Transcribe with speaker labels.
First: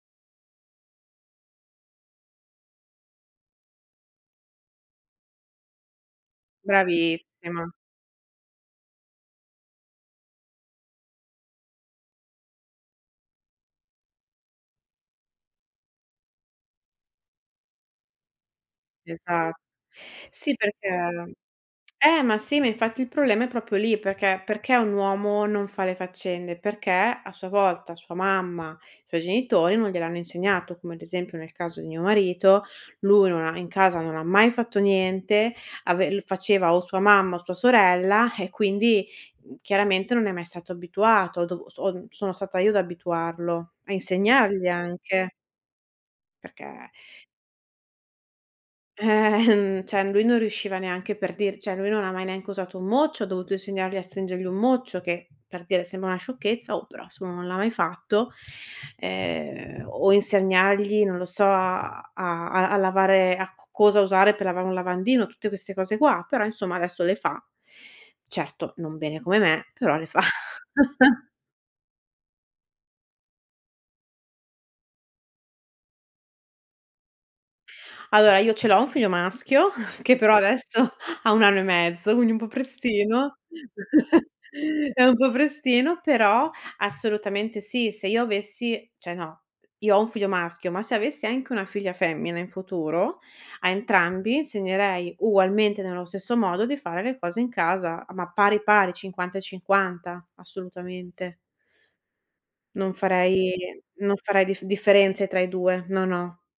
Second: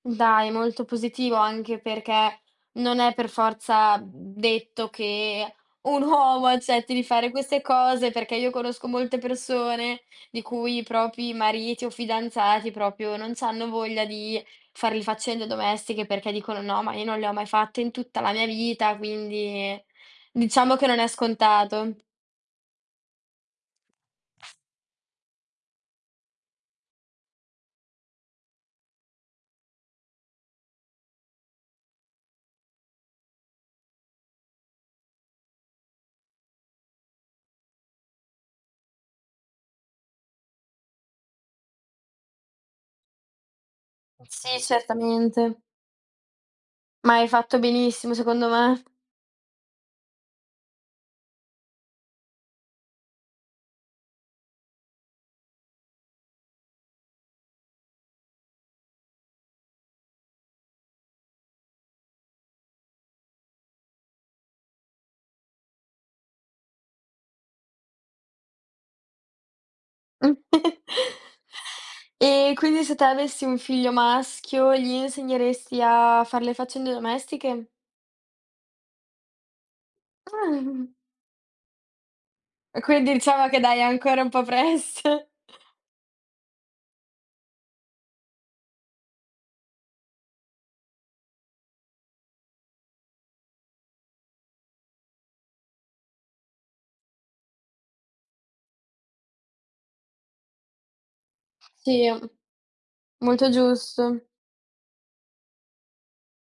Speaker 1: Dai, molto positivo, anche perché non è per forza detto che un uomo accetti di fare queste
Speaker 2: Bravissima.
Speaker 1: cose, perché io conosco molte persone di cui i propri mariti o fidanzati, proprio, non c'hanno voglia di far le faccende domestiche, perché dicono: “No, ma io non le ho mai fatte in tutta la mia vita”
Speaker 2: Esatto.
Speaker 1: quindi,
Speaker 2: Sì,
Speaker 1: diciamo che non è
Speaker 2: perché
Speaker 1: scontato.
Speaker 2: eh, ma sì, ma, infatti, il problema è proprio lì, perché perché un uomo non fa le faccende? Perché, a sua volta, sua mamma, i suoi genitori non gliel'hanno insegnato, come, ad esempio, nel caso di mio marito: lui non ha in casa non ha mai fatto niente, ave le faceva o sua mamma o sua sorella eh, quindi, mhmm, chiaramente, non è mai stato abituato o do o son sono stata io ad abituarlo, a
Speaker 1: Uhm, sì,
Speaker 2: insegnargli anche
Speaker 1: certamente.
Speaker 2: perché
Speaker 1: Ma hai fatto benissimo, secondo me.
Speaker 2: ehm, cioè, lui non riusciva neanche, per dir cioè, lui non ha mai, neanche usato un mocio. Ho dovuto insegnargli a stringere un mocio che, per dire, sembra una sciocchezza oh, però, se uno non l'ha mai fatto, ehm, o insegnargli, non lo so, a a a lavare, a c cosa usare per lavare un lavandino, tutte queste cose qua, però, insomma, adesso le fa. Certo, non bene come me, però le fa.
Speaker 1: E quindi se tu avessi un figlio maschio, gli insegneresti a fare le faccende domestiche?
Speaker 2: Allora, io ce l'ho un figlio maschio che, però,
Speaker 1: Ah.
Speaker 2: adesso ha 1 anno e mezzo, quindi un po'
Speaker 1: E quindi
Speaker 2: prestino,
Speaker 1: diciamo che dai, è ancora un po'
Speaker 2: è un
Speaker 1: presto.
Speaker 2: po' prestino, però, assolutamente, sì. Se io avessi cioè, no, io ho un figlio maschio, ma, se avessi anche una figlia femmina in futuro, a entrambi insegnerei, ugualmente, nello stesso modo di fare le cose in casa, ma pari, pari, 50 e 50, assolutamente.
Speaker 1: Sì, mhmm,
Speaker 2: Non
Speaker 1: molto
Speaker 2: farei non
Speaker 1: giusto.
Speaker 2: farei diffe differenze tra i 2, no, no.